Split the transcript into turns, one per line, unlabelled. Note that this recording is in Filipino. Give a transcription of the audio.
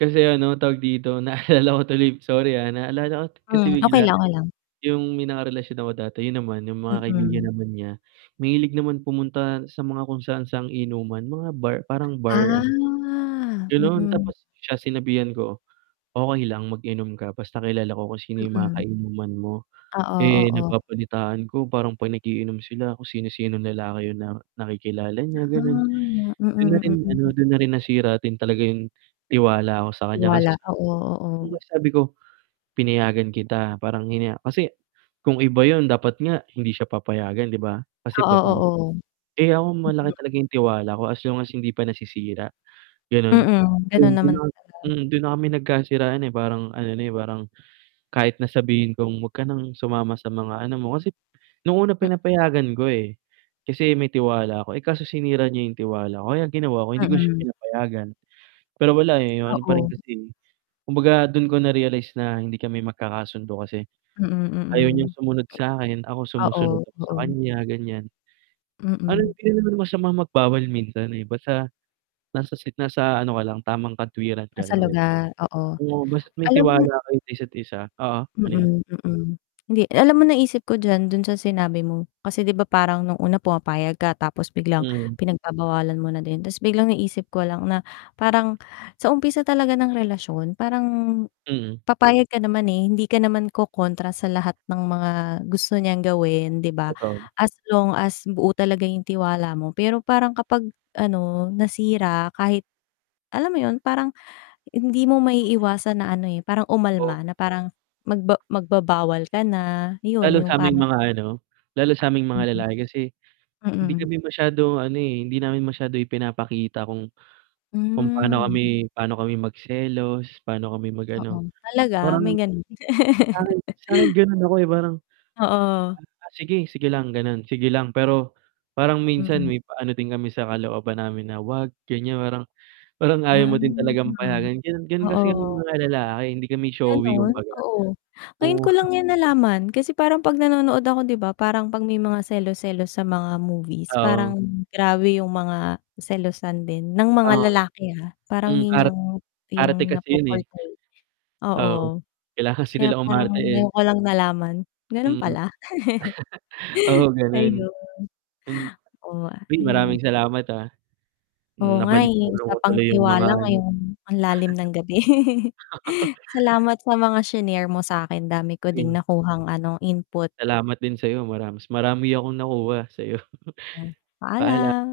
Kasi ano, tawag dito, naalala ko tuloy, sorry, ah, naalala ko kasi
Hmm. Okey
bigla,
lang, okey lang.
'yong may nakarelasyon ako dati. 'Yon naman, 'yong mga kaibigan
Mm.
naman niya, mahilig naman pumunta sa mga kung saan-saang inuman, mga bar, parang bar
Ah,
ano gano'n.
mm.
Tapos, siya sinabihan ko, "Okey lang, mag-inom ka basta kilala ko kung sino 'yong mga
Mm.
kainuman mo."
Oo,
Eh,
oo.
nababalitaan ko parang 'pag nag-iinom sila, kung sino-sinong lalaki 'yong na nakikilala niya, gano'n.
Ah.
Do'n na rin
Mm,
ano,
mm.
do'n na rin nasira din talaga 'yong, tiwala ko sa kaniya. Kasi
Tiwala.
sa
Oo, oo.
'di ba, sabi ko, "Pinayagan kita," parang hinaya kasi, kung iba 'yon dapat nga hindi siya papayagan, 'di ba, kasi,
Oo,
babae.
oo.
Eh, ako
Mm.
malaki talaga 'yong tiwala ko, as long as, hindi pa nasisira, gano'n.
Mm.
'Yon,
Gano'n
do'n
naman
na
talaga.
mm, do'n na kami nagkasiraan, eh, parang ano na, eh, parang, kahit na sabihin kong huwag ka ng sumama sa mga ano mo, kasi, no'ng una
M
pinapayagan ko, eh, kasi may tiwala ako. Eh, kaso sinira niya 'yong tiwala ko. Kaya ang ginawa ko, hindi ko na siya
Mm.
pinapayagan. Pero wala, eh, 'yong ano pa rin
Oo.
kasi kumbaga, do'n ko na-realize na hindi kami magkakasundo, kasi,
Mm,
ayaw niyang
mm.
sumunod sa'kin. Ako, sumusunod
Oo,
ako sa
oo.
kaniya, ganiyan. Parang
Mm.
hindi naman masamang magbawal minsan, eh, basta, nasa sit nasa ano ka lang, tamang katwiran ka
Nasa
lang, 'di ba.
lugar, oo.
Oo, basta may
Alam mo
tiwala
na
kayo isa't isa oo, ano 'yon?
mm, mm, hindi, alam mo naisip ko diyan, do'n sa sinabi mo. Kasi, 'di ba, parang no'ng una pumapayag ka, tapos biglang
Mhm.
pinagbabawalan mo na din. Tapos biglang naisip ko lang na, parang, sa umpisa talaga ng relasyon, parang,
Mm.
papayag ka naman, eh, hindi ka naman kokontra sa lahat ng mga gusto niyang gawin, 'di ba,
Totoo.
as long as, buo talaga 'yong tiwala mo. Pero, parang kapag, ano, nasira, kahit alam mo 'yon, parang, hindi mo
Hindi mo maiiwa
maiiwasan na ano, eh, parang
Oh.
umalma, na parang, magba magbabawal ka na, 'yon,
Lalo
'yong
sa aming
parang
mga ano, lalo sa aming mga
Mm.
lalaki. Kasi, hindi
Mm.
kami masyadong ano, eh, hindi namin masyadong ipinapakita kung, kung paano
Hmm.
kami paano kami magselos, paano kami
Oo.
mag-ano.
Talaga? May
Parang,
gano'n.
sa'kin sa'kin gano'n ako, eh, parang,
Oo.
"Ah, sige, sige lang, gano'n. Sige lang." Pero, parang minsan
Mm.
may pa-ano din kami sa kalooban namin na, "Huwag," ganiyan, parang parang ayaw
Ah,
mo din talagang payagan, gano'n. Gano'n kasi kaming
oo.
mga lalaki, hindi kami showy,
Gano'n?
kumbaga.
Oo. Ngayon
Oo.
ko lang 'yan nalaman. Kasi, parang 'pag nanonood ako, 'di ba, parang, 'pag may mga selos-selos sa mga movies,
Oo.
parang, grabe 'yong mga selosan din, ng mga
Oo.
lalaki, ha. Parang
Hmm,
'yon
ar
'yong 'yong
arte kasi 'yon, eh.
napo-portray,
Oo.
oo.
Kailangan kasi
Kaya,
nilang
parang
umarte, eh.
ngayon ko lang nalaman, gano'n
Mm.
pala.
Oo, gano'n.
Ayun.
M
Oh, a
Uy,
ayan.
maraming salamat, ah.
Oo nga, eh.
Nabalik-tanaw ko
Usapang
tuloy 'yong mga
tiwala,
ano.
ngayong ang lalim ng gabi. Salamat sa mga shinare mo sa'kin. Dami ko ding
Ayun.
nakuhang ano, input.
Salamat din sa'yo. Mara mas marami akong nakuha, sa'yo.
Yan,
Paalam.
paalam.